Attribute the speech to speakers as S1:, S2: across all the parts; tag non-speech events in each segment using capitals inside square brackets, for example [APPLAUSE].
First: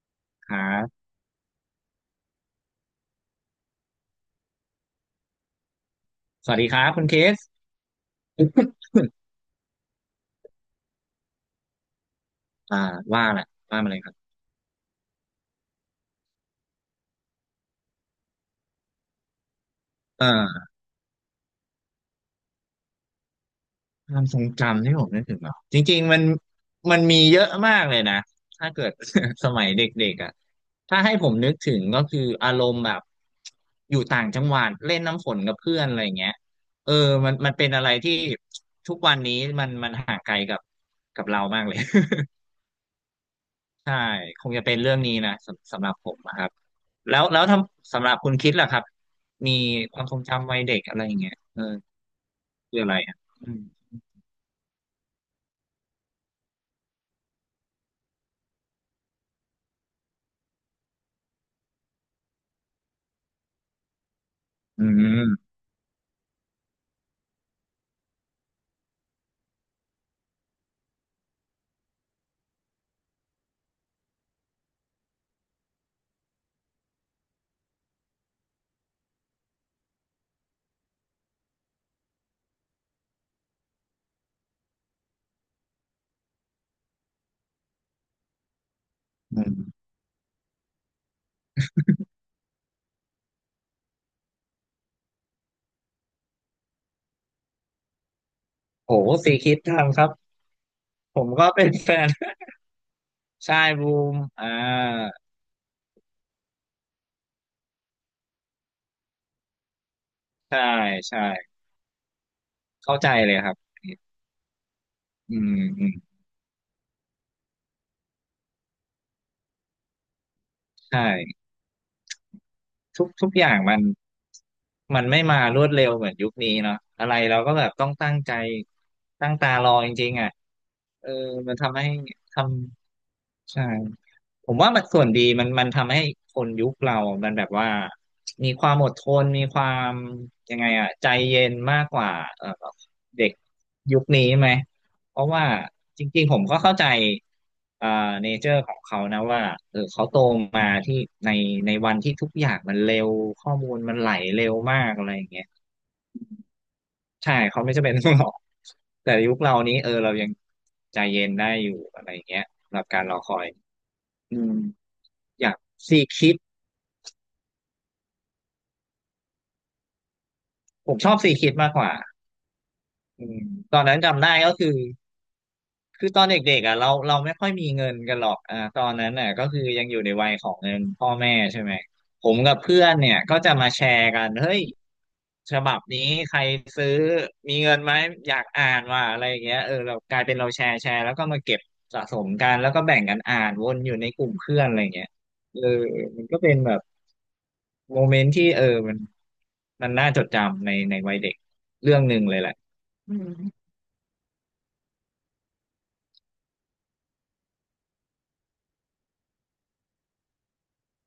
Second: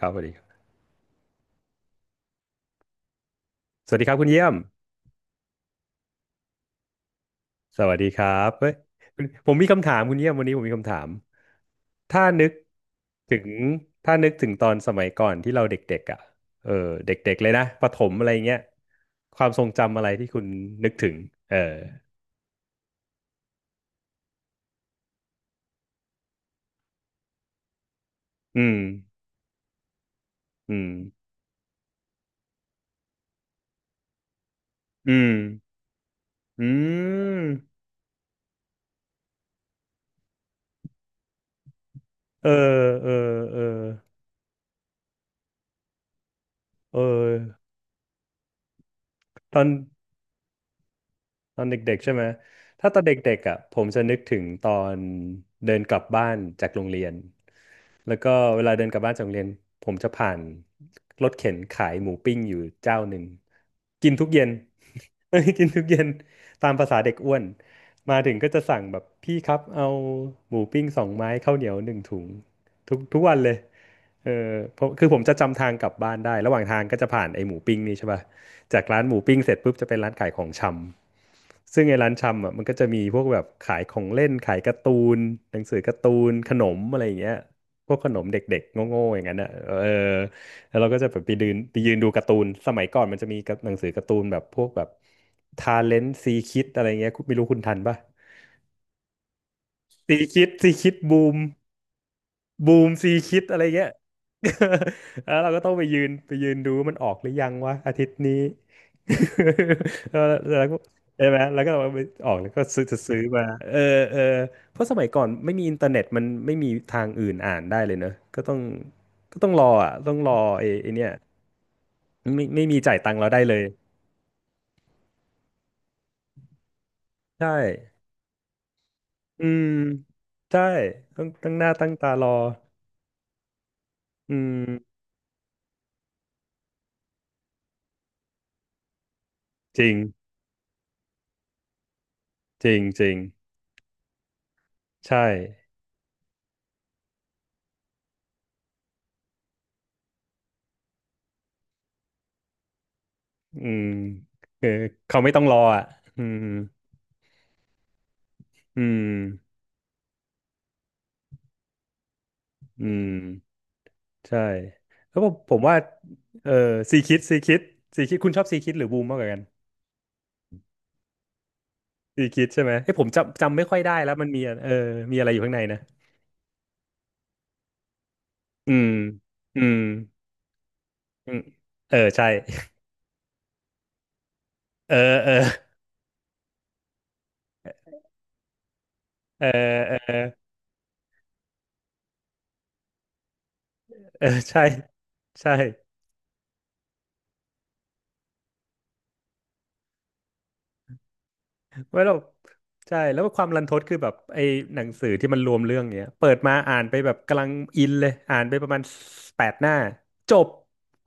S1: ครับสวัสดีครั
S2: ครั
S1: บ
S2: บ
S1: สวัสดีครับคุณเยี่ยม
S2: สวัสดีครับคุณเคส
S1: สวัสดีครับเฮ้ย
S2: [COUGHS]
S1: คุณผมมีคำถามคุณเยี่ยมวันนี้ผมมีคำถามถ้านึก
S2: [LAUGHS] อ่าว่า
S1: ถึ
S2: แหละ
S1: ง
S2: ว่ามาเลยครั
S1: ถ้า
S2: บ
S1: นึกถึงตอนสมัยก่อนที่เราเด็กๆอ่ะเออเด็กๆเลยนะประถมอะไรเงี้ยความทรงจำอะไรที่คุณ
S2: เออ
S1: นึกถึงเออ
S2: ความทรงจำที่ผมนึกถึงเหรอจริงๆมันมีเยอะมากเลยนะ
S1: อื
S2: ถ้า
S1: ม
S2: เกิด [LAUGHS] สมัยเด็กๆอ่ะ
S1: อืม
S2: ถ้าให้ผมนึกถึงก็คืออารมณ์แบบอยู่ต่างจังหวัดเล่น
S1: อื
S2: น้ำฝ
S1: ม
S2: นกับเพื่อนอะไรอย่างเงี้ย
S1: อื
S2: เออมันเป็นอะ
S1: ม
S2: ไรที่ทุกวันนี้มันห่างไกลกับเรามากเลย [LAUGHS]
S1: เออเออเออ
S2: ใช่คงจะเป็นเรื่องนี้นะสำหรับผมนะครับ
S1: เอ
S2: แล้ว
S1: อ
S2: แล้วทำสำหรับคุณคิดล่ะครับมี
S1: ตอน
S2: ความทรงจำวัยเด็กอะไรอย่างเงี้ย
S1: ต
S2: เอ
S1: อ
S2: อ
S1: นเด็กๆใช่ไหม
S2: คือ
S1: ถ้า
S2: อะไร
S1: ตอนเด
S2: อ่ะ
S1: ็ก
S2: อื
S1: ๆอ่ะ
S2: ม
S1: ผมจะนึกถึงตอนเดินกลับบ้านจากโรงเรียนแล้วก็เวลาเดินกลับบ้านจากโรงเรียนผมจะผ่านรถเข็นขายหมูปิ้งอยู่เจ้าหนึ่งกินทุกเย็น
S2: อืม
S1: [LAUGHS] กินทุกเย็นตามภาษาเด็กอ้วนมาถึงก็จะสั่งแบบพี่ครับเอาหมูปิ้งสองไม้ข้าวเหนียวหนึ่งถุงทุกวันเลยเออผมคือผมจะจำทางกลับบ้านได้ระหว่างทางก็จะผ่านไอ้หมูปิ้งนี่ใช่ป่ะ จากร้านหมูปิ้งเสร็จปุ๊บจะเป็นร้านขายของชำซึ่งไอ้ร้านชำอ่ะมันก็จะมีพวกแบบขายของเล่นขายการ์ตูนหนังสือการ์ตูนขนมอะไรอย่างเงี้ยพวกขนมเด็กๆโง่ๆอย่างนั้น
S2: อื
S1: อ่ะ
S2: ม
S1: เออแล้วเราก็จะแบบไปยืนดูการ์ตูนสมัยก่อนมันจะมีกับหนังสือการ์ตูนแบบพวกแบบทาเลนต์ซีคิดอะไรเงี้ยคุณไม่รู้คุณทันป่ะ
S2: โหสีคิดทำครับ
S1: ซีคิดซีคิด
S2: ผ
S1: บู
S2: ม
S1: ม
S2: ก็เป็นแฟน [LAUGHS]
S1: บูมซีคิด
S2: ใช่
S1: อะไรเงี้
S2: บู
S1: ย
S2: ม
S1: [LAUGHS] แล้วเราก็ต้องไปยืนดูว่ามันออกหรือยังวะอาทิตย์นี้ [LAUGHS] แล้ว
S2: ใช่
S1: แล้วก็
S2: ใช่
S1: ใช่ไหมแล้วก็เอาไปออกแล้วก็ซื้อ
S2: เข้า
S1: จะ
S2: ใจ
S1: ซื้อ
S2: เลย
S1: มา
S2: ครับ
S1: เออเออเพราะสมัยก่อน
S2: อืม
S1: ไม่มีอินเท
S2: อื
S1: อ
S2: ม
S1: ร์เน็ตมันไม่มีทางอื่นอ่านได้เลยเนอะ ก็ต้องรออ่ะต้องรอไอ้
S2: ใช
S1: เนี่ย
S2: ่
S1: ไม่มีจ่าย
S2: ทุก
S1: ตังค์
S2: ทุ
S1: เรา
S2: ก
S1: ได้
S2: อย่า
S1: เล
S2: ง
S1: ย
S2: มันมันไม่มารวดเร็วเหมือนยุคนี้เนาะอะไรเรา
S1: ใช่
S2: ก็แบบต้องตั้งใจตั้ง
S1: อื
S2: ตา
S1: ม
S2: รอจริงๆอ่ะ
S1: ใช่
S2: เออ
S1: ต้องตั้
S2: มั
S1: ง
S2: น
S1: หน้า
S2: ทำให้
S1: ตั้งตารอ
S2: ทำใช่
S1: อื
S2: ผมว่ามัน
S1: ม
S2: ส่วนดีมันทำให้คนยุคเรามันแบบว่ามีความอดทนมีควา
S1: จริ
S2: ม
S1: ง
S2: ยังไงอะใจเย็นมากกว่าเอ่อ
S1: จริงจริง
S2: เด็กยุคนี้ไหมเพ
S1: ใช่
S2: ราะว่าจริงๆผมก็เข้าใจเอ่อเนเจอร์ของเขานะว่าเออเขาโตมาที่ในในวันที่ทุกอย่างมันเร็วข้อ
S1: อื
S2: มูล
S1: ม
S2: มันไหลเร็ว
S1: คือ
S2: มากอะไร
S1: เขา
S2: อย่า
S1: ไม่
S2: ง
S1: ต้อ
S2: เงี้
S1: ง
S2: ย
S1: รออ่ะอืม
S2: ใช่เขาไม่จำเป็นต้องหรอก
S1: อืม
S2: แต่ยุคเรานี้เออเรายังใจเย็นได้อยู่อะไรอย่างเงี้ยสำหรั
S1: อื
S2: บการ
S1: ม
S2: รอคอยอื
S1: ใช่
S2: ม
S1: แล้วผม
S2: อยา
S1: ผ
S2: ก
S1: มว่า
S2: ซีคิด
S1: เออซีคิดซีคิดซีคิดคุณชอบซีคิดหรือบูมมากกว่ากัน
S2: ผมชอบซีคิดมากกว่า
S1: ซีคิดใช่ไหมเฮ้ยผม
S2: อืม
S1: จำไม่ค่
S2: ต
S1: อ
S2: อ
S1: ย
S2: น
S1: ได้
S2: นั้น
S1: แล้ว
S2: จำ
S1: มัน
S2: ได้
S1: มี
S2: ก็
S1: อะเอ
S2: คื
S1: อ
S2: อ
S1: มีอะไรอยู่ข้างในนะ
S2: คือตอนเด็กๆอ่ะเราไม่ค่อยมีเงินกันหรอกอ่า
S1: อื
S2: ตอ
S1: ม
S2: นนั้นน่ะก็คื
S1: อื
S2: อ
S1: ม
S2: ยังอยู่ในวัยของเงินพ่อ
S1: อื
S2: แม่
S1: ม
S2: ใช่ไหม
S1: เออ
S2: ผ
S1: ใช่
S2: มกับ
S1: [LAUGHS]
S2: เพื่อนเนี่ยก็จะมาแชร์กันเฮ้ย
S1: เออเออ
S2: ฉบับนี้ใครซื้อมีเงินไหมอยากอ่านว่าอะไรอย่า
S1: เอ
S2: ง
S1: อ
S2: เงี้ยเออ
S1: เอ
S2: เรา
S1: อ
S2: กลายเป็นเราแชร์แล้วก็มาเก็บสะสมกันแล้วก็แบ่งกันอ่านวนอยู่ในก
S1: เออ
S2: ลุ่มเพื่
S1: ใช่
S2: อนอะไรอย่างเงี้ย
S1: ใช่
S2: เออมันก็เป็นแบบโมเมนต์ที่เออมันมันน่าจดจำในวัยเด็กเรื่อ
S1: ไม่
S2: ง
S1: หร
S2: ห
S1: อก
S2: นึ่งเลยแหละ
S1: ใช่
S2: อื
S1: แล้ว
S2: ม
S1: ความรันทดคือแบบไอ้หนังสือที่มันรวมเรื่องเนี้ยเปิดมาอ่านไปแบบกำลังอินเลยอ่านไปประมาณแปดหน้าจบ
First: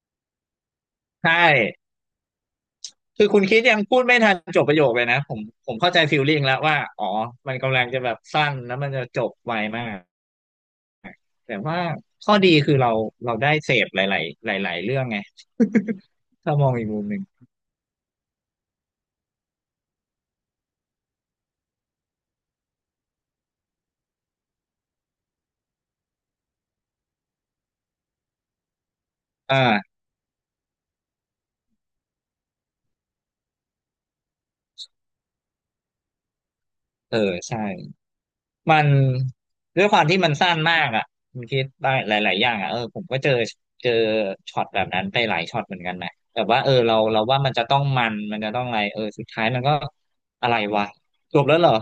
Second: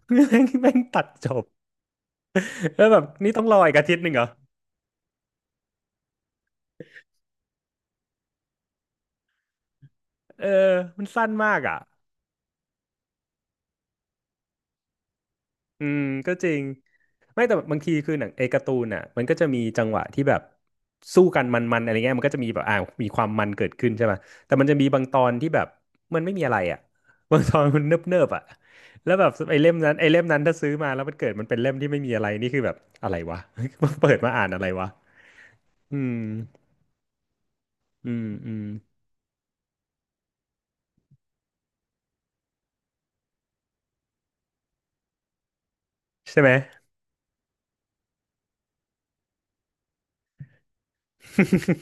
S1: [LAUGHS] แม่งตัดจ
S2: ใช่
S1: บแล้วแบบ
S2: คือ
S1: นี่
S2: คุ
S1: ต้อ
S2: ณ
S1: งร
S2: คิ
S1: อ
S2: ด
S1: อีก
S2: ยัง
S1: อาทิต
S2: พู
S1: ย์
S2: ด
S1: หนึ่ง
S2: ไม่
S1: เหรอ
S2: ทันจบประโยคเลยนะผมผมเข้าใจฟีลลิ่งแล้วว่าอ๋อมันกำลังจะแบบสั้นแล้วมันจะจบไวมาก
S1: เออมันสั้นมา
S2: แต่
S1: กอ่ะ
S2: ว่าข้อดีคือเราได้เสพหลายๆหลายๆเรื่องไง
S1: อืมก็
S2: [LAUGHS]
S1: จริ
S2: ถ้า
S1: ง
S2: มองอีกมุมหนึ่ง
S1: ไม่แต่บางทีคือหนังไอ้การ์ตูนอ่ะมันก็จะมีจังหวะที่แบบสู้กันมันๆอะไรเงี้ยมันก็จะมีแบบอ่ามีความมันเกิดขึ้นใช่ไหมแต่มันจะมีบางตอนที่แบบมันไม่มีอะไรอ่ะ [LAUGHS] บางตอนมันเนิบๆอ่ะแล้วแบบไอ้เล่มนั้น
S2: อ่า
S1: ไอ้เล่มนั้นถ้าซื้อมาแล้วมันเกิดมันเป็นเล่มที่ไม่มีอะไรนี่คือแบบอะไรวะ [LAUGHS] เปิดมาอ่านอะไรวะอืม
S2: เออใช่
S1: อืมอืม
S2: มันด้วยความที่มันสั้นมากอ่ะมันคิดได้หลายๆอย่างอ่ะเออผมก็เจอช็อตแบบนั้นไปหลายช็อตเหมือนกันนะแบ
S1: ใช่
S2: บ
S1: ไหม
S2: ว่าเออเราว่ามันจะต้องมันจะต้องอะไรเออสุดท้ายมันก็อะไรวะจบแล้วเหรอ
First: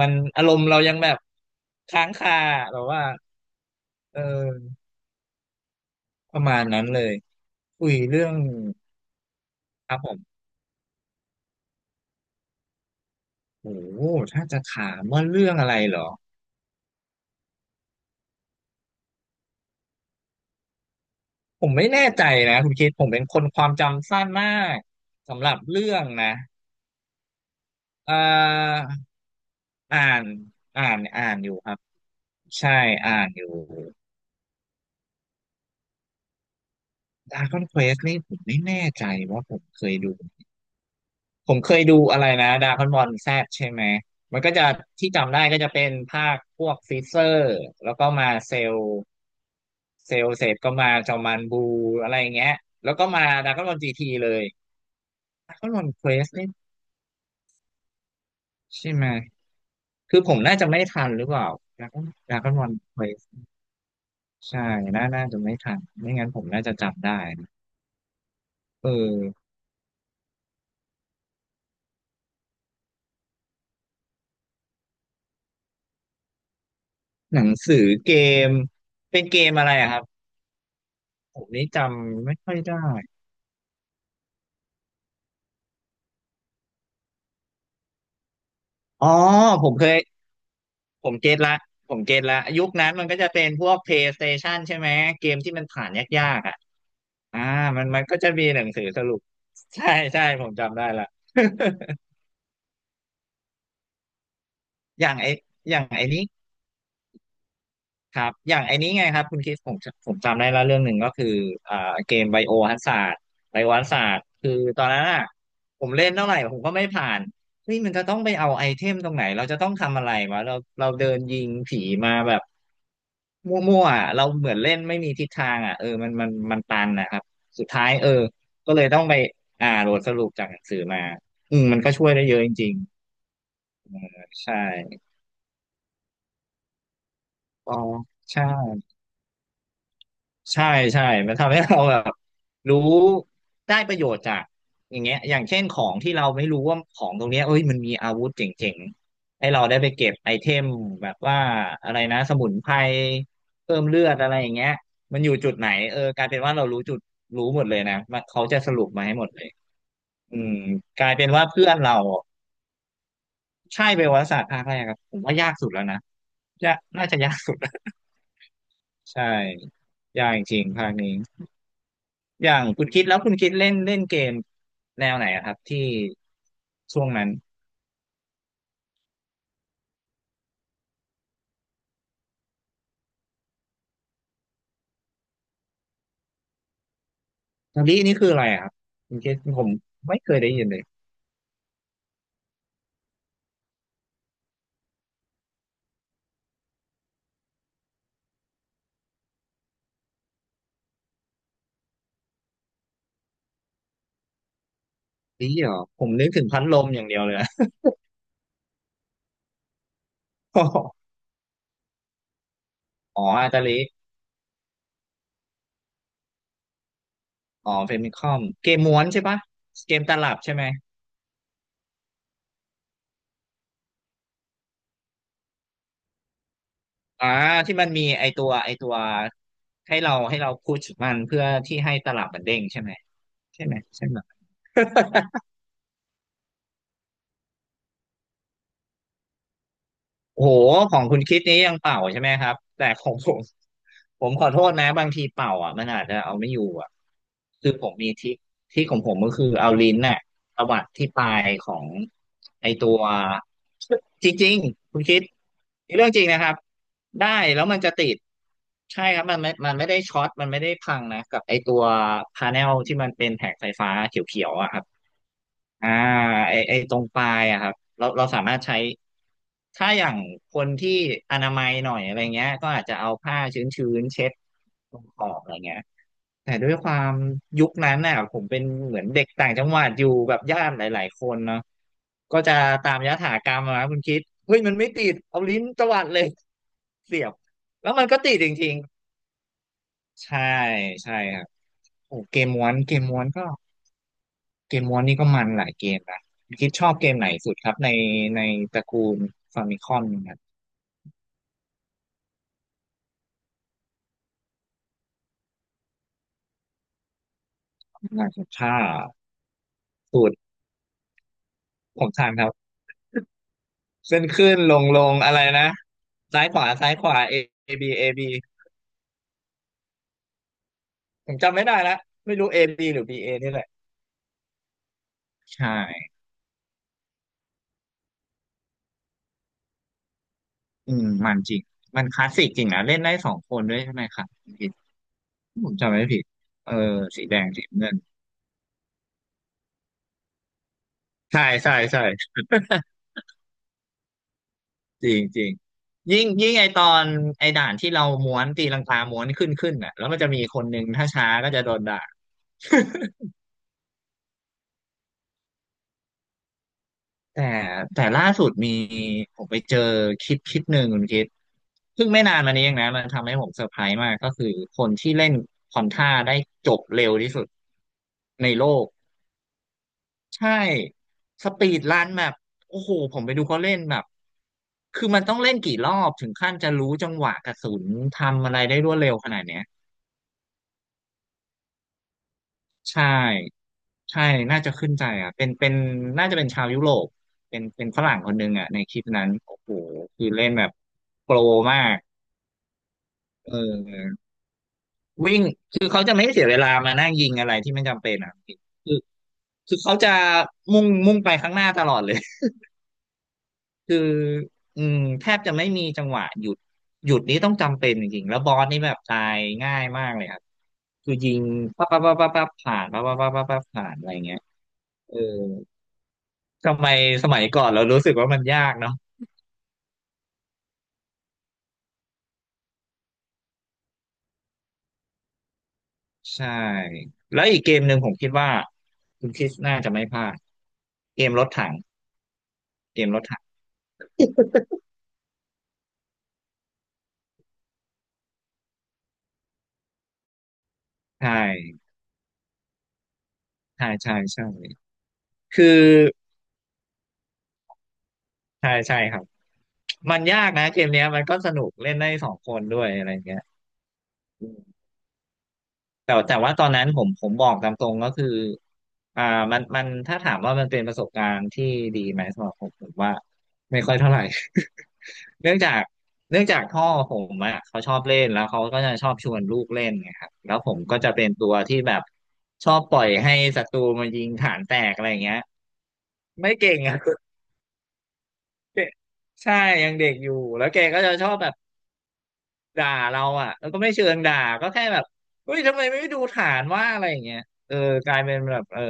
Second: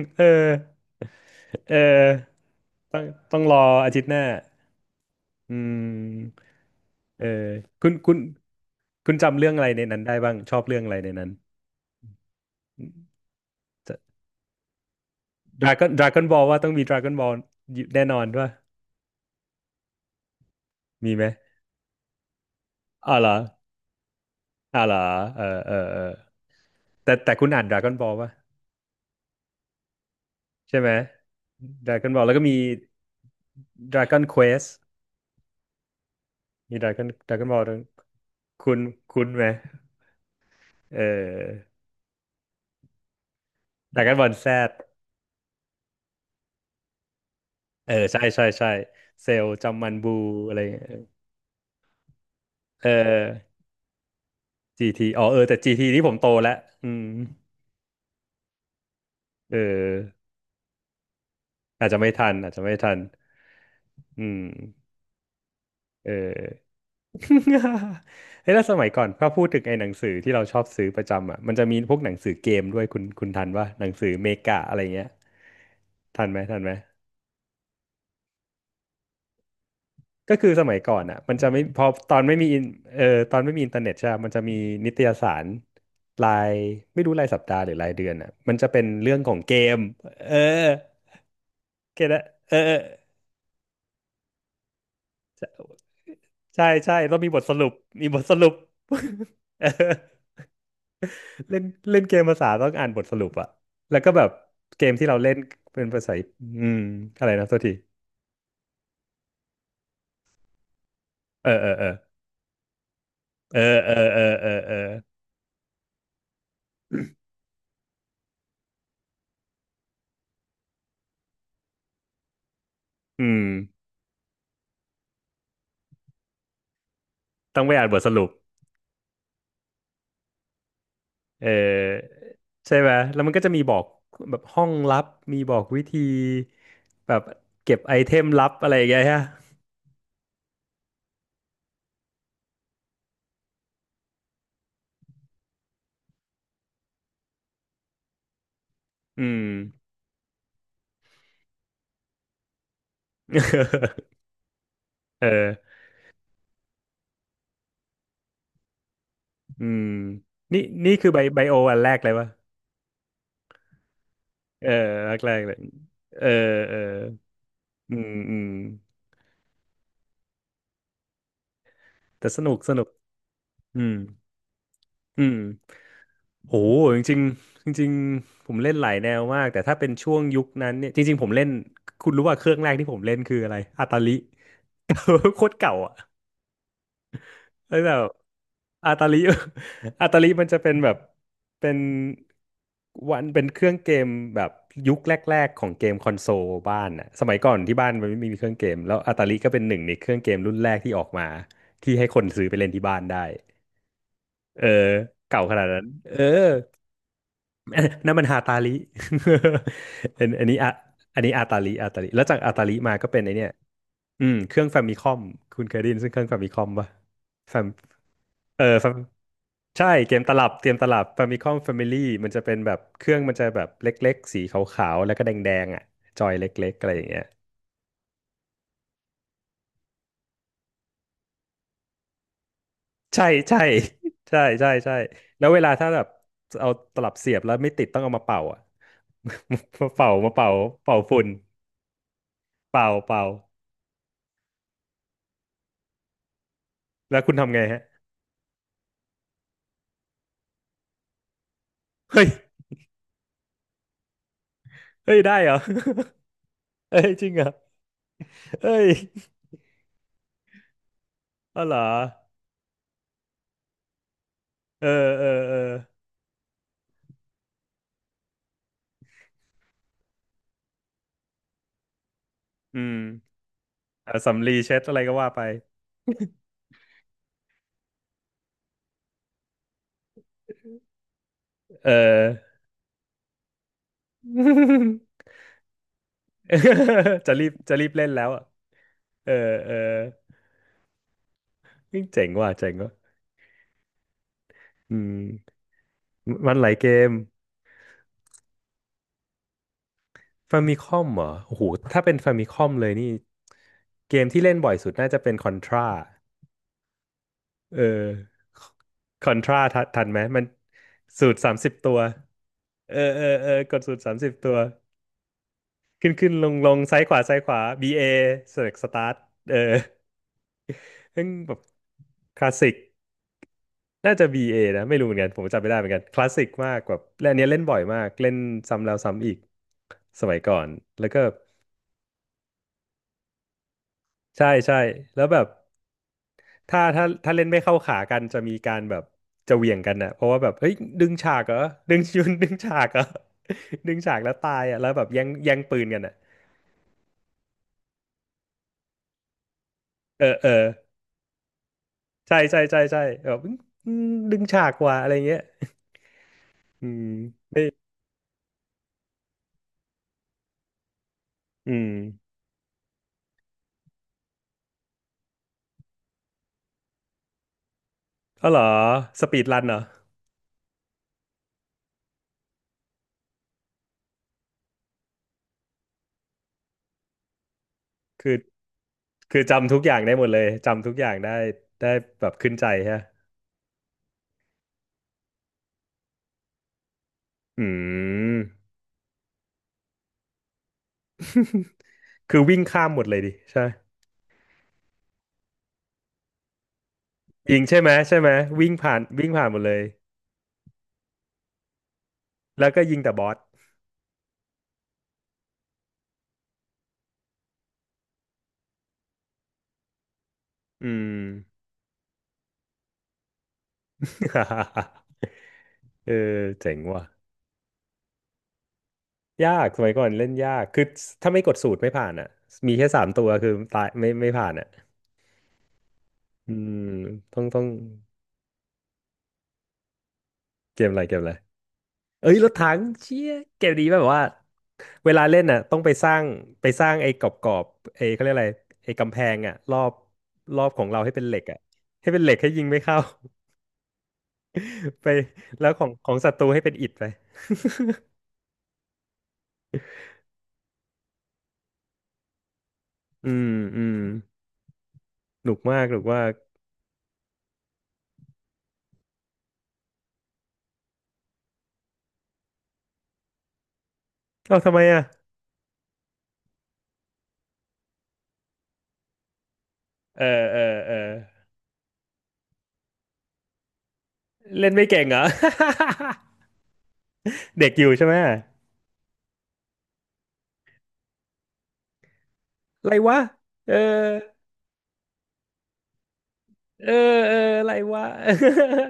S2: มัน
S1: [LAUGHS] เอ
S2: อารมณ์เรา
S1: อ
S2: ยังแบบ
S1: เอ
S2: ค้า
S1: อ
S2: งคาแบบ
S1: ต้
S2: ว่า
S1: องต้องรออาทิตย์ห
S2: เอ
S1: น้า
S2: อ
S1: อื
S2: ประ
S1: ม
S2: มาณนั้นเลย
S1: เออ
S2: คุ
S1: คุณ
S2: ย
S1: คุณ
S2: เรื่อง
S1: คุณจำเรื่องอะไรใน
S2: ครั
S1: นั้
S2: บ
S1: น
S2: ผ
S1: ได้บ้า
S2: ม
S1: งชอบเรื่องอะไรในนั้น
S2: โอ้โหถ้าจะถามว่าเรื่อง
S1: ด
S2: อะ
S1: รา
S2: ไร
S1: ก้อน
S2: เหร
S1: ด
S2: อ
S1: ราก้อนบอลว่าต้องมีดราก้อนบอลแน่นอนด้วยมีไหม
S2: ผมไม่แน่ใจนะคุณคิดผ
S1: อ๋
S2: ม
S1: อ
S2: เป็
S1: เห
S2: น
S1: รอ
S2: คนความจำสั้นมาก
S1: อ๋อเหรอเอ
S2: สำ
S1: อ
S2: หรับ
S1: เออ
S2: เรื่
S1: เอ
S2: อ
S1: อ
S2: งนะ
S1: แต่คุณอ่านดราก้อนบอล
S2: เอ่
S1: ป่ะ
S2: ออ่าน
S1: ใช่ไหม
S2: อยู่ครับ
S1: ดราก้อนบอลแล้วก็มี
S2: ใช่อ่านอยู่
S1: ดราก้อนเควสมีดราก้อนบอ
S2: Dragon
S1: ล
S2: Quest นี่ผมไม่
S1: คุณ
S2: แน่ใจ
S1: คุณไห
S2: ว่า
S1: ม
S2: ผมเคยดู
S1: เอ
S2: ผม
S1: อ
S2: เคยดูอะไรนะ Dragon Ball Z ใช่ไหม
S1: ดราก้อนบอล
S2: มัน
S1: แซ
S2: ก็จะ
S1: ด
S2: ที่จำได้ก็จะเป็นภาคพวกฟิเซอร์
S1: เอ
S2: แล้
S1: อ
S2: วก็
S1: ใช่
S2: มา
S1: ใช่
S2: เซ
S1: ใช่
S2: ลล์
S1: เซลจอมมันบู
S2: เซลล์เสร็
S1: อะ
S2: จ
S1: ไรอย่า
S2: ก็
S1: งเงี้
S2: มาจ
S1: ย
S2: อมันบูอะไรอย่างเงี้ย
S1: เอ
S2: แล้วก็มา
S1: อ
S2: Dragon Ball GT เลย
S1: GT อ๋อเออแต่
S2: Dragon
S1: GT
S2: Ball
S1: นี่ผมโต
S2: Quest นี่
S1: แล้วอืม
S2: ใช่ไหม
S1: เอ
S2: คือ
S1: อ
S2: ผมน่าจะไม่ทันหรือเปล่า
S1: อาจจะ
S2: Dragon
S1: ไม่ทันอาจ
S2: Dragon
S1: จะไม่
S2: Ball
S1: ทัน
S2: Quest
S1: อืม
S2: ใช่น่าจะไม่ทัน
S1: เอ
S2: ไม่งั้นผมน่าจะ
S1: อ
S2: จำได้
S1: [LAUGHS]
S2: นะ
S1: เฮ้ยแล้วสมั
S2: เออ
S1: ยก่อนถ้าพูดถึงไอ้หนังสือที่เราชอบซื้อประจำอ่ะมันจะมีพวกหนังสือเกมด้วยคุณทันว่าหนังสือเมกะอะไรเงี้ยทันไหมทันไหม
S2: หนังสือเกม เป็นเกมอะไรอะครับ
S1: ก็คือสมัยก่อนอ่ะมัน
S2: ผ
S1: จะ
S2: ม
S1: ไม่
S2: นี่จ
S1: พอตอน
S2: ำ
S1: ไม่
S2: ไม่
S1: มี
S2: ค่อย
S1: อิน
S2: ได้
S1: เออตอนไม่มีอินเทอร์เน็ตใช่ปะมันจะมีนิตยสารรายไม่รู้รายสัปดาห์หรือรายเดือนอ่ะมันจะเป็น
S2: อ๋อ
S1: เรื่องของเก
S2: ผม
S1: ม
S2: เคย
S1: เออ
S2: ผมเก็ตละผม
S1: เก็ต
S2: เก็
S1: ละ
S2: ตละ
S1: เออ
S2: ยุค
S1: เออ
S2: นั้นมันก็จะเป็นพวก PlayStation ใช่ไหม เกมที่มันผ่านยากๆอ่ะ
S1: ใช่ใช่ใช่ต้องมีบ
S2: อ่า
S1: ทสรุป
S2: มันมัน
S1: มี
S2: ก็
S1: บท
S2: จะ
S1: ส
S2: มี
S1: รุป
S2: หนังสือสรุป
S1: [LAUGHS] เออ
S2: ใช่ใช่ผมจำได้ละ
S1: เล่นเล่นเกมภาษาต้องอ่านบทสรุปอะแล้วก็แบบเกม
S2: [LAUGHS] อ
S1: ที่
S2: ย่าง
S1: เรา
S2: ไอ
S1: เล่น
S2: อย่า
S1: เป็
S2: ง
S1: นภา
S2: ไอ
S1: ษา
S2: นี้
S1: อืมอะไรนะโทษที
S2: ครับอย่างไอ้นี้ไงครับคุณคริดผมผมจำได้แล้วเรื่องหนึ่งก็คือ
S1: เออเออ
S2: อ่า
S1: เออ
S2: เกมไบโอฮัซาร์ดไบ
S1: เอ
S2: โอ
S1: อ
S2: ฮั
S1: เออ
S2: ซาร์
S1: เอ
S2: ด
S1: อเอ
S2: คือ
S1: อเออ
S2: ตอนนั้นอ่ะผมเล่นเท่าไหร่ผมก็ไม่ผ่านเฮ้ยมันจะต้องไปเอาไอเทมตรงไหนเราจะต้องทำอะไรวะเราเราเดินยิงผีมาแบบ
S1: อืม
S2: มั่วๆอ่ะเราเหมือนเล่นไม่มีทิศทางอ่ะเออมันตันนะครับ
S1: ต้อง
S2: สุด
S1: ไปอ่า
S2: ท้า
S1: น
S2: ย
S1: บท
S2: เอ
S1: ส
S2: อ
S1: รุป
S2: ก็เลยต้องไปโหลดสรุปจากหนังสือมา
S1: เอ
S2: อืมมันก็ช่วย
S1: อ
S2: ได้เยอะจริ
S1: ใช่
S2: ง
S1: ไหมแล้วมันก็จะมีบอกแบบ
S2: ๆใช่
S1: ห้องลับมีบอกวิธีแบบ
S2: อ๋อ
S1: เก็บไอเทม
S2: ใช่
S1: ลับอะไรอย่างเงี้ยฮะ
S2: ใช่ใช่มันทำให้เราแบบรู้ได้ประโยชน์จากอย่างเงี้ยอย่างเช่นของที่เราไม่รู้ว่าของตรงเนี้ยเอ้ยมันมีอาวุธเจ๋ง
S1: อืม
S2: ๆให้เราได้ไปเก็บไอเทมแบบว่าอะไรนะสมุนไพรเพิ่มเลือด
S1: [LAUGHS]
S2: อะไรอย่างเงี้ยมัน
S1: เอ
S2: อยู่
S1: อ
S2: จุดไหนเออกลายเป็นว่าเรารู้จุดรู้หมดเลยนะมันเขาจะสรุปมาให้หมดเลย
S1: อืม
S2: อืม
S1: นี่นี่
S2: ก
S1: คื
S2: ลา
S1: อ
S2: ย
S1: ไบ
S2: เป็น
S1: ไบ
S2: ว่า
S1: โอ
S2: เพื่อน
S1: อันแร
S2: เรา
S1: กเลยวะ
S2: ใช่เบลศาสตร์ภา
S1: เอ
S2: ค
S1: อ
S2: แรกครับ
S1: แร
S2: ผ
S1: ก
S2: ม
S1: แร
S2: ว่า
S1: ก
S2: ยา
S1: เล
S2: ก
S1: ย
S2: สุดแล้วนะ
S1: เออ
S2: ยา
S1: เออ
S2: กน่าจะยากสุด
S1: อืมอืม
S2: [LAUGHS] ใช่ยากจริงๆภาคนี้
S1: แต่ส
S2: อ
S1: นุ
S2: ย่า
S1: ก
S2: ง
S1: ส
S2: คุ
S1: นุก
S2: ณคิดแล้วคุณคิดเล่น
S1: อื
S2: เล่
S1: ม
S2: นเกมแนว
S1: อื
S2: ไหน
S1: ม
S2: อะครับที่
S1: โหจ
S2: ช่วง
S1: ริง
S2: นั้น
S1: ๆจริงๆผมเล่นหลายแนวมากแต่ถ้าเป็นช่วงยุคนั้นเนี่ยจริงๆผมเล่นคุณรู้ว่าเครื่องแรกที่ผมเล่นคืออะไรอาตาลิ [LAUGHS] โคตรเก่าอ่ะแล้วแบ
S2: ลิ
S1: บ
S2: นี่คืออะไรอะครับ
S1: อาตา
S2: คุ
S1: ลิ
S2: ณคิดผม
S1: [LAUGHS] อา
S2: ไม่
S1: ตาลิ
S2: เคย
S1: มัน
S2: ได้
S1: จะ
S2: ยิน
S1: เป็น
S2: เลย
S1: แบบเป็นวันเป็นเครื่องเกมแบบยุคแรกๆของเกมคอนโซลบ้านอ่ะสมัยก่อนที่บ้านมันไม่มีเครื่องเกมแล้วอาตาลิก็เป็นหนึ่งในเครื่องเกมรุ่นแรกที่ออกมาที่ให้คนซื้อไปเล่นที่บ้านได้เออเก่า
S2: ลิ
S1: ขนาด
S2: เหรอ
S1: นั้น
S2: ผม
S1: เออ
S2: นึกถึงพัดลมอย่างเดียวเลยอะ
S1: นั่นมันฮาตาลิ [LAUGHS] อันนี้อะ
S2: [LAUGHS]
S1: อันนี้อาตาลิอาตาลิแล้วจากอาตาลิมาก็เป็
S2: อ๋
S1: น
S2: อ
S1: ไอเนี่
S2: อา
S1: ย
S2: ตาลิ
S1: อืมเครื่องแฟมิคอมคุณเคยได้ยินซึ่งเครื่องแฟมิคอมป่ะแฟม
S2: อ๋อเฟมิคอม
S1: เออ
S2: เกม
S1: แฟม
S2: ม้วนใช่ปะ
S1: ใช่
S2: เกมต
S1: เกมต
S2: ลับ
S1: ลับ
S2: ใช่ไหม
S1: เกมตลับแฟมิคอมแฟมิลี่มันจะเป็นแบบเครื่องมันจะแบบเล็กๆสีขาวๆแล้วก็แดงๆอ่ะจอยเล็กๆอะไรอย่างเงี้ย
S2: อ่าที่มันมีไอตัวให้เราพุชมันเพื่อที่ให้ตลับมันเด้งใช่ไหม
S1: ใช่ใช่
S2: ใช่ไหมใช่ไหม
S1: [LAUGHS] ใช่ใช่ใช่แล้วเวลาถ้าแบบเอาตลับเสียบแล้วไม่ติดต้องเอามาเป่าอ่ะ [LAUGHS] มาเป่ามา
S2: โอ้
S1: เป่า
S2: โหข
S1: เป่า
S2: องคุ
S1: ฝุ่
S2: ณ
S1: น
S2: คิดนี้ยังเป่าใช่ไหมครับแต่
S1: เป่า
S2: ของ
S1: เป่า
S2: [LAUGHS] ผมขอโทษนะบางทีเป่าอ่ะมันอาจจะเอาไม่อยู่อ่ะ
S1: แล้วคุณทำไง
S2: คือ
S1: ฮะ
S2: ผมมีทริคทริคของผมก็คือเอาลิ้นน่ะตวัดที่ปลายของ
S1: เฮ้ย
S2: ไอตัวจริงๆคุณ
S1: เฮ้
S2: คิ
S1: ย
S2: ด
S1: ได้เหรอ
S2: นี่เรื่องจริงนะครับ
S1: [LAUGHS] เฮ้ยจริง
S2: ได้
S1: เหรอ
S2: แล้วมันจะติด
S1: เฮ้ย
S2: ใช่ครับมันไม่ได้ช็อตมันไม่ได้พังนะกับไอ
S1: อ๋อเห
S2: ตั
S1: รอ
S2: วพาเนลที่มันเป็นแผงไฟฟ้าเขียวๆอ่ะครั
S1: เอ
S2: บ
S1: อเออเออ
S2: อ่าไอตรงปลายอะครับเราสามารถใช้ถ้าอย่างคนที่อนามัยหน่อยอะไรเงี้ยก็
S1: อื
S2: อาจจะ
S1: ม
S2: เอาผ้าชื้นๆ
S1: เอา
S2: เช็ด
S1: สำลีเช็ด
S2: ต
S1: อะ
S2: ร
S1: ไร
S2: ง
S1: ก็
S2: ข
S1: ว่า
S2: อบ
S1: ไป
S2: อะไรเงี้ยแต่ด้วยความยุคนั้นน่ะผมเป็นเหมือนเด็กต่างจังหวัดอยู่แบบญาติหลายๆคนเนาะ
S1: เออ
S2: ก็จะตามยถากรรมอะนะคุณคิดเฮ้ยมันไม่ติดเอาลิ้นตวัดเลยเสี
S1: [LAUGHS]
S2: ย
S1: จะ
S2: บ
S1: รีบจะรี
S2: แล้
S1: บ
S2: วมั
S1: เล่
S2: น
S1: น
S2: ก็
S1: แล้ว
S2: ติด
S1: อ่ะ
S2: จริง
S1: เออเออ
S2: ๆใช่ใช่ครับ
S1: เฮ้ย
S2: โอ้
S1: เจ๋ง
S2: เก
S1: ว่ะ
S2: มม้
S1: เจ๋
S2: ว
S1: ง
S2: น
S1: ว่ะ
S2: เกมม้วนก็ เกมม
S1: อื
S2: อนนี่ก็มัน
S1: ม
S2: หลายเกมนะ
S1: มันห
S2: คิ
S1: ลา
S2: ด
S1: ย
S2: ช
S1: เก
S2: อบเก
S1: ม
S2: มไหนสุดครับในตระกูลฟามิคอมนะครับ
S1: ฟามิคอมเหรอโอ้โหถ้าเป็นฟามิคอมเลยนี่เกมที่เล่นบ่อยสุดน่าจะเป็นคอนทราเออ
S2: น่าจะถ้า
S1: คอนทราทันไหม
S2: สุด
S1: มันสูตรสามสิบตัว
S2: ผมทานครับ
S1: เออเออเออกดสูตรสาม
S2: ขึ้น
S1: สิบ
S2: ขึ้
S1: ตัว
S2: นลงลงอะไรนะ
S1: ขึ้นขึ้น
S2: ซ้า
S1: ล
S2: ย
S1: ง
S2: ขวา
S1: ลง
S2: ซ้าย
S1: ซ้าย
S2: ข
S1: ข
S2: วา
S1: วา
S2: A
S1: ซ้ายขวา
S2: A B
S1: BA
S2: A B
S1: เสร็จสตาร์ทเออ [LAUGHS] ซึ่ง
S2: ผม
S1: แบ
S2: จำ
S1: บ
S2: ไม่ได้แล้วไม่
S1: ค
S2: รู้
S1: ลาส
S2: A
S1: สิก
S2: B หรือ B A นี่แหละ
S1: น่าจะ BA นะไม่รู้เหมือนกันผมจำ
S2: ใช่
S1: ไม่ได้เหมือนกันคลาสสิกมากแบบและอันเนี้ยเล่นบ่อยมากเล่นซ้ำแล้วซ้ำอีกสมัยก่อน
S2: อื
S1: แล้
S2: ม
S1: วก็
S2: มันจริงมันคลาสสิกจริงนะเล่นได้สองคนด้วยใช่ไหมครับ
S1: ใช่ใช่แล้วแบบ
S2: ผมจำไม่ผิดเออ
S1: ถ้าถ้า
S2: สี
S1: ถ้า
S2: แด
S1: เล่
S2: ง
S1: นไม่
S2: สี
S1: เข้า
S2: น้ำเงิ
S1: ขา
S2: น
S1: กันจะมีการแบบจะเหวี่ยงกันนะเพราะว่าแบบเฮ้ยดึงฉา
S2: ใช่
S1: กเหรอ
S2: ใช่
S1: ดึง
S2: ใช่
S1: ชุน [LAUGHS] ดึงฉากเหรอ [LAUGHS] ดึงฉากแล้วตายอ่ะแล้วแบบ
S2: จริ
S1: แย่
S2: ง
S1: ง
S2: จริง
S1: แย่งปืนกันอ่ะ
S2: ยิ่งยิ่งไอตอนไอด่านที่เราม้วนตีลังกาม้วนขึ้นขึ้นอ่ะแล้วมัน
S1: เออ
S2: จะมี
S1: เออ
S2: คนหนึ่งถ้าช้าก็จะโดนด่า
S1: ใช่ใช่ใช่ใช่แบ
S2: [LAUGHS]
S1: บอืมดึงฉากกว่าอะไรเงี้ย อืม
S2: แต่
S1: ไม่
S2: ล่าสุดมีผมไปเจอคลิปคลิปหนึ่งคุณคิด
S1: อืม
S2: เพิ่งไม่นานมานี้เองนะมันทำให้ผมเซอร์ไพรส์มากก็คือคนที่เล่นควอนท่าได้จบเร็วที่สุด
S1: อ๋
S2: ใน
S1: อเหรอ
S2: โลก
S1: สปีดรันเหรอ
S2: ใช่สปีดรันแบบโอ้โหผมไปดูเขาเล่นแบบคือมันต้องเล่นกี่รอบถึงขั้นจะรู้จังหวะกระสุน
S1: คือ
S2: ทำอะไรได้รวดเร็วข
S1: คื
S2: นา
S1: อ
S2: ดเนี้ย
S1: จำทุกอย่างได้หมดเลยจำทุกอย่างได้ได้แบบขึ้นใจ
S2: ใช
S1: ฮะ
S2: ่ใช่น่าจะขึ้นใจอ่ะเป็นน่าจะเป็นชาวยุโรปเป็
S1: อื
S2: นเป็นฝรั่งคนหนึ่งอ่ะ
S1: ม
S2: ในคลิปนั้นโอ้โหคือเล่นแบบโปรมาก
S1: คือวิ่งข้ามหมดเลยดิ
S2: เ
S1: ใช่ไหม
S2: ออวิ่งคือเขาจะไม่เสียเวลามานั่งยิงอะไร
S1: ยิง
S2: ที่
S1: ใช่
S2: ไม่
S1: ไหม
S2: จำเป็
S1: ใช่
S2: น
S1: ไหม
S2: อ่ะคือ
S1: วิ่งผ่านวิ่งผ่านหมดเล
S2: คือ
S1: ย
S2: เขาจะมุ่งมุ่งไปข้างหน้าตลอดเลย
S1: แล้วก็ยิงแต่บอส
S2: [LAUGHS] คืออืมแทบจะไม่มีจังหวะหยุดหยุดนี้ต้องจำเป็นจริงๆแล้วบอสนี่แบบตายง่ายมากเลยครับ
S1: อื
S2: คือ
S1: ม
S2: ยิงปั๊บปั๊บปั๊บปั๊บปั๊บผ่านปั๊บปั๊บปั๊บปั๊บปั๊บผ่านอะไรเงี้ย
S1: [LAUGHS]
S2: เออ
S1: เออเจ๋ง
S2: ทำไม
S1: ว่ะ
S2: สมัยก่อนเรารู้สึกว่ามันยากเนาะ
S1: ยากสมัยก่อนเล่นยากคือถ้าไม่กดสูตรไม่ผ่านอ่ะมีแค่สามตัวคือตายไม่ผ่านอ่ะ
S2: ใช่
S1: อืมต้อ
S2: แล้
S1: ง
S2: วอี
S1: ต้อ
S2: ก
S1: ง
S2: เกมหนึ่งผมคิดว่าคุณคริสน่าจะไม่พลาด
S1: เกมอะไรเกม
S2: เก
S1: อะ
S2: ม
S1: ไร
S2: รถถัง
S1: เอ้ยรถถัง
S2: เกมร
S1: เชี่
S2: ถ
S1: ย
S2: ถัง
S1: เกมนี้แบบว่าเวลาเล่นน่ะต้องไปสร้างไปสร้างไอ้กรอบๆไอ้เขาเรียกอะไรไอ้กำแพงอ่ะรอบรอบของเราให้เป็
S2: ใช
S1: นเหล็กอ่ะ
S2: ่
S1: ให้เป็นเหล็กให้ยิงไม่เข้า
S2: ใช่ใช่ใช่
S1: [LAUGHS] ไป
S2: คือ
S1: แล้วของของศัตรูให้เป็นอิฐไป
S2: ใช่ใช่ครับมันยากนะเกมเนี้ยมันก็สนุกเล่นได้สองคนด้วยอะไร
S1: อื
S2: เงี้ย
S1: มอืมหนุกมากหนุก
S2: แต่
S1: มาก
S2: ว่าตอนนั้นผมบอกตามตรงก็คืออ่ามันถ้าถามว่ามันเป็นประสบการณ์ที่ดีไหมสำหรับผมว่าไม่ค่อยเท่าไหร่
S1: เอ้าทำไมอ่ะ
S2: [LAUGHS] เนื่องจากพ่อผมอ่ะเขาชอบเล่นแล้วเขาก็จะชอบชวนลูกเล่นไง
S1: เอ
S2: ครับ
S1: อ
S2: แล้ว
S1: เอ
S2: ผ
S1: อ
S2: ม
S1: เออ
S2: ก็จะเป็นตัวที่แบบชอบปล่อยให้ศัตรูมายิงฐาน
S1: เล่น
S2: แต
S1: ไม่
S2: ก
S1: เก่
S2: อะ
S1: ง
S2: ไรอ
S1: เหร
S2: ย่า
S1: อ
S2: งเงี้ยไม่เก่งอ่ะ
S1: [LAUGHS] เด็กอยู่ใช่ไหมอ
S2: [LAUGHS] ใช่ยังเด็กอยู่แล้วแกก็จะชอบแบบ
S1: ะ
S2: ด่า
S1: ไรวะ
S2: เราอ่ะแล้
S1: เอ
S2: ว
S1: อ
S2: ก็ไม่เชิงด่าก็แค่แบบเฮ้ยทำไมไม่ดูฐานว่า
S1: เออ
S2: อะไรอย่าง
S1: เอ
S2: เงี้
S1: อ
S2: ย
S1: อะ
S2: เอ
S1: ไร
S2: อ
S1: วะ
S2: กลายเป็นแบบเออ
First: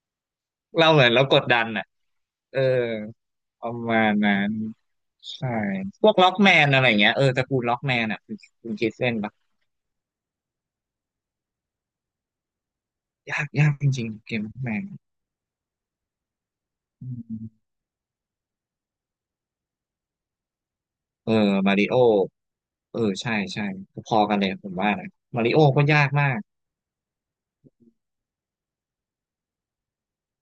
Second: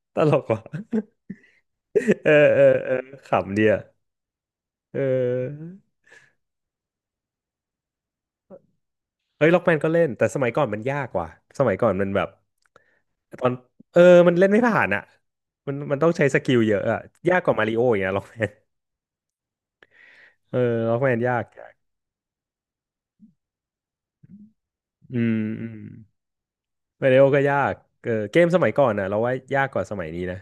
S1: [LAUGHS] ตลกว่ะ
S2: เราเหมือนเราก
S1: [LAUGHS]
S2: ดดันอ่ะ
S1: เออ
S2: เอ
S1: เอ
S2: อ
S1: อเออขำดี
S2: ประ
S1: อะ
S2: มาณนั้น
S1: เอ
S2: ใช่
S1: อ
S2: พวกล็อกแมนอะไรอย่างเงี้ยเออตระกูลล็อกแมนอ่ะคุณคิดเล่นปะ
S1: เฮ้ยล็อกแมนก็เล่นแต่สมัยก่อนมันยากกว่าสมัยก่อนมันแบบ
S2: ยา
S1: ตอ
S2: ก
S1: น
S2: ยากจ
S1: เออ
S2: ริงๆเก
S1: มัน
S2: ม
S1: เล่น
S2: ล็อ
S1: ไม่
S2: กแม
S1: ผ่า
S2: น
S1: นอ่ะมันมันต้องใช้สกิลเยอะอ่ะ
S2: อื
S1: ยากกว่า
S2: ม
S1: มาริโออย่างเงี้ยล็อกแมนเออล็อกแมน
S2: เออ
S1: ยากยาก
S2: มาริโอเออใช่ใช่พอกันเลยผมว่านะ
S1: อืม
S2: มาริโอ
S1: อืม
S2: ก็ยากมาก
S1: มาริโอก็ยากเออเกมสมัยก่อนอ่ะเราว่ายากกว่าสมัยนี้นะ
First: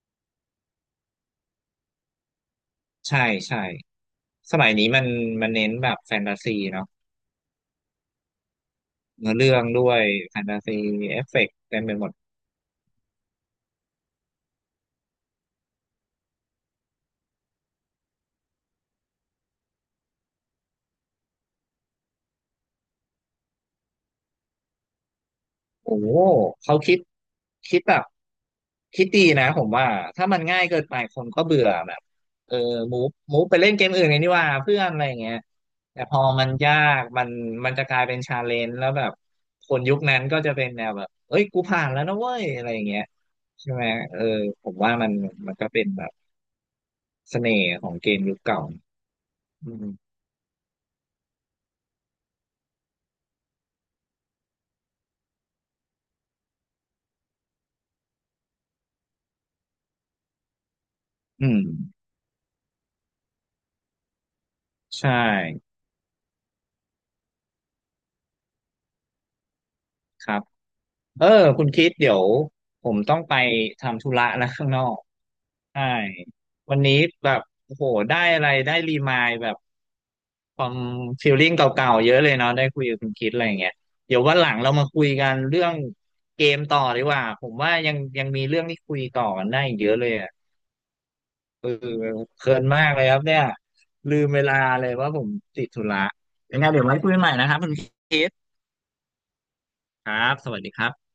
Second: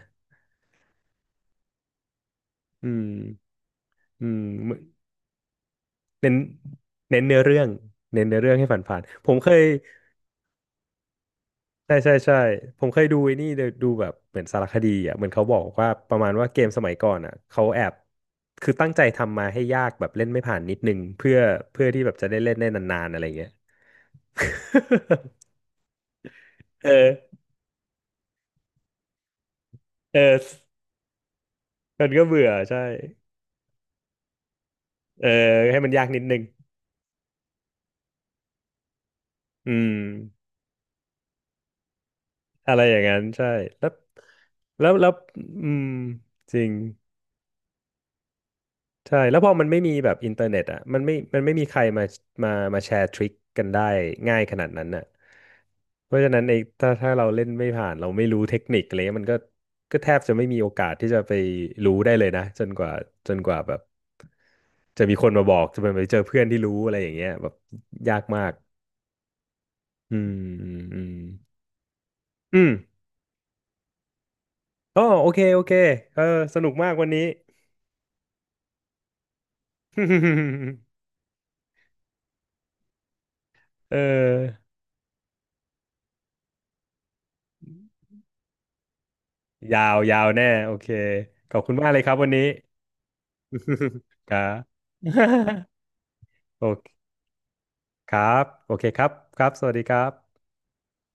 S1: อืม
S2: ใช่ใช่
S1: อื
S2: สมัย
S1: ม
S2: นี้มันเน้นแบบแฟน
S1: เน้
S2: ตา
S1: น
S2: ซีเนาะ
S1: เน้นเนื้อเรื่องเน้นเนื้อเรื่องให้ผ่านๆผ
S2: เนื้
S1: ม
S2: อ
S1: เค
S2: เรื่อ
S1: ย
S2: งด้วยแฟนตาซีเอฟเฟกต์เต็มไป
S1: ใช่
S2: หม
S1: ใช่
S2: ด
S1: ใช่ผมเคยดูไอ้นี่เดี๋ยวดูแบบเหมือนสารคดีอ่ะเหมือนเขาบอกว่าประมาณว่าเกมสมัยก่อนอ่ะเขาแอบคือตั้งใจทำมาให้ยากแบบเล่นไม่ผ่านนิดนึงเพื่อเพื่อที่แบบจะได้เล่นได้นานๆอะไรเงี้ย
S2: โอ้โหเขา
S1: [LAUGHS]
S2: คิด
S1: เออ
S2: คิดแบบคิดดีนะผมว่า
S1: เอ
S2: ถ้ามั
S1: อ
S2: นง่ายเกินไปคนก็เบื่อแบบ
S1: มันก็เบื่อ
S2: เออ
S1: ใช่
S2: มูฟมูฟไปเล่นเกมอื่นกันดีกว่าเพื่อนอะไรอย่าง
S1: เอ
S2: เงี้ย
S1: อให้มัน
S2: แต่
S1: ยาก
S2: พ
S1: นิ
S2: อ
S1: ดนึง
S2: มันยากมันจะกลายเป็นชาเลนจ์แล้วแบบค
S1: อื
S2: น
S1: ม
S2: ยุคนั้นก็จะเป็นแนวแบบเอ้ยกูผ่านแล้วนะเว้ยอะไร
S1: อะ
S2: อ
S1: ไร
S2: ย่าง
S1: อ
S2: เงี้
S1: ย่าง
S2: ย
S1: นั้นใช่
S2: ใช่ไหม
S1: แล้ว
S2: เออผม
S1: แล้
S2: ว่า
S1: วแล้
S2: มั
S1: ว
S2: นก็
S1: อื
S2: เป็
S1: ม
S2: นแบบ
S1: จริง
S2: เสน่ห์ของเกมยุคเก่า
S1: ใช่แล้วพอมัน
S2: อื
S1: ไม่มีแบ
S2: ม
S1: บอินเทอร์เน็ตอ่ะมันไม่มีใครมามาแชร์ทริคกันได้ง่ายขนาดนั้นน่ะเพราะฉะนั้นไอ้ถ้าถ้าเราเล่นไม่ผ่านเราไม่รู้เทคนิคอะไรเงี้ยมันก็แทบจะไม่มีโอกาสที่จะไป
S2: อื
S1: รู้
S2: ม
S1: ได้เลยนะจนกว่าแบบจะ
S2: ใช่
S1: มีคนมาบอกจะไปเจอเพื่อนที่รู้อะไรอย่างเงี้ยแบบยากมากอื
S2: ค
S1: ม
S2: รับ
S1: อืมอืม
S2: เออคุณคิดเดี๋ยว
S1: อืม
S2: ผมต้องไปทำธุระแล้วข้างนอก
S1: อ๋อโอเคโอเค
S2: ใช่
S1: เออสนุก
S2: วัน
S1: มาก
S2: นี้
S1: วันนี้
S2: แบบโอ้โหได้อะไรได้รีมายแบบความฟีลลิ่งเก่าๆเยอะเลยเนาะได้คุยกับคุณคิดอะไรอย่างเงี้ย
S1: [LAUGHS]
S2: เดี๋ยววันหลัง
S1: เออ
S2: เรามาคุยกันเรื่องเกมต่อดีกว่าผมว่ายังมีเรื่องที่คุยต่อกันได้อีก
S1: ยา
S2: เย
S1: ว
S2: อะเลย
S1: ยาว
S2: อ่ะ
S1: แน่โอเคขอบ
S2: เออ
S1: คุณมากเลยครับวันนี้
S2: เพลินมากเลยครับเนี่ยลืม
S1: [LAUGHS] ครั
S2: เวลา
S1: บ
S2: เลย
S1: [LAUGHS]
S2: ว่าผมติดธุระยังไง
S1: โอ
S2: เดี๋ยวไว้
S1: เค
S2: คุยใหม่นะครับคุณ
S1: ค
S2: คิ
S1: รั
S2: ด
S1: บโอเคครับครับสวัสดีครั
S2: ครับ
S1: บ
S2: สวัสดีครับ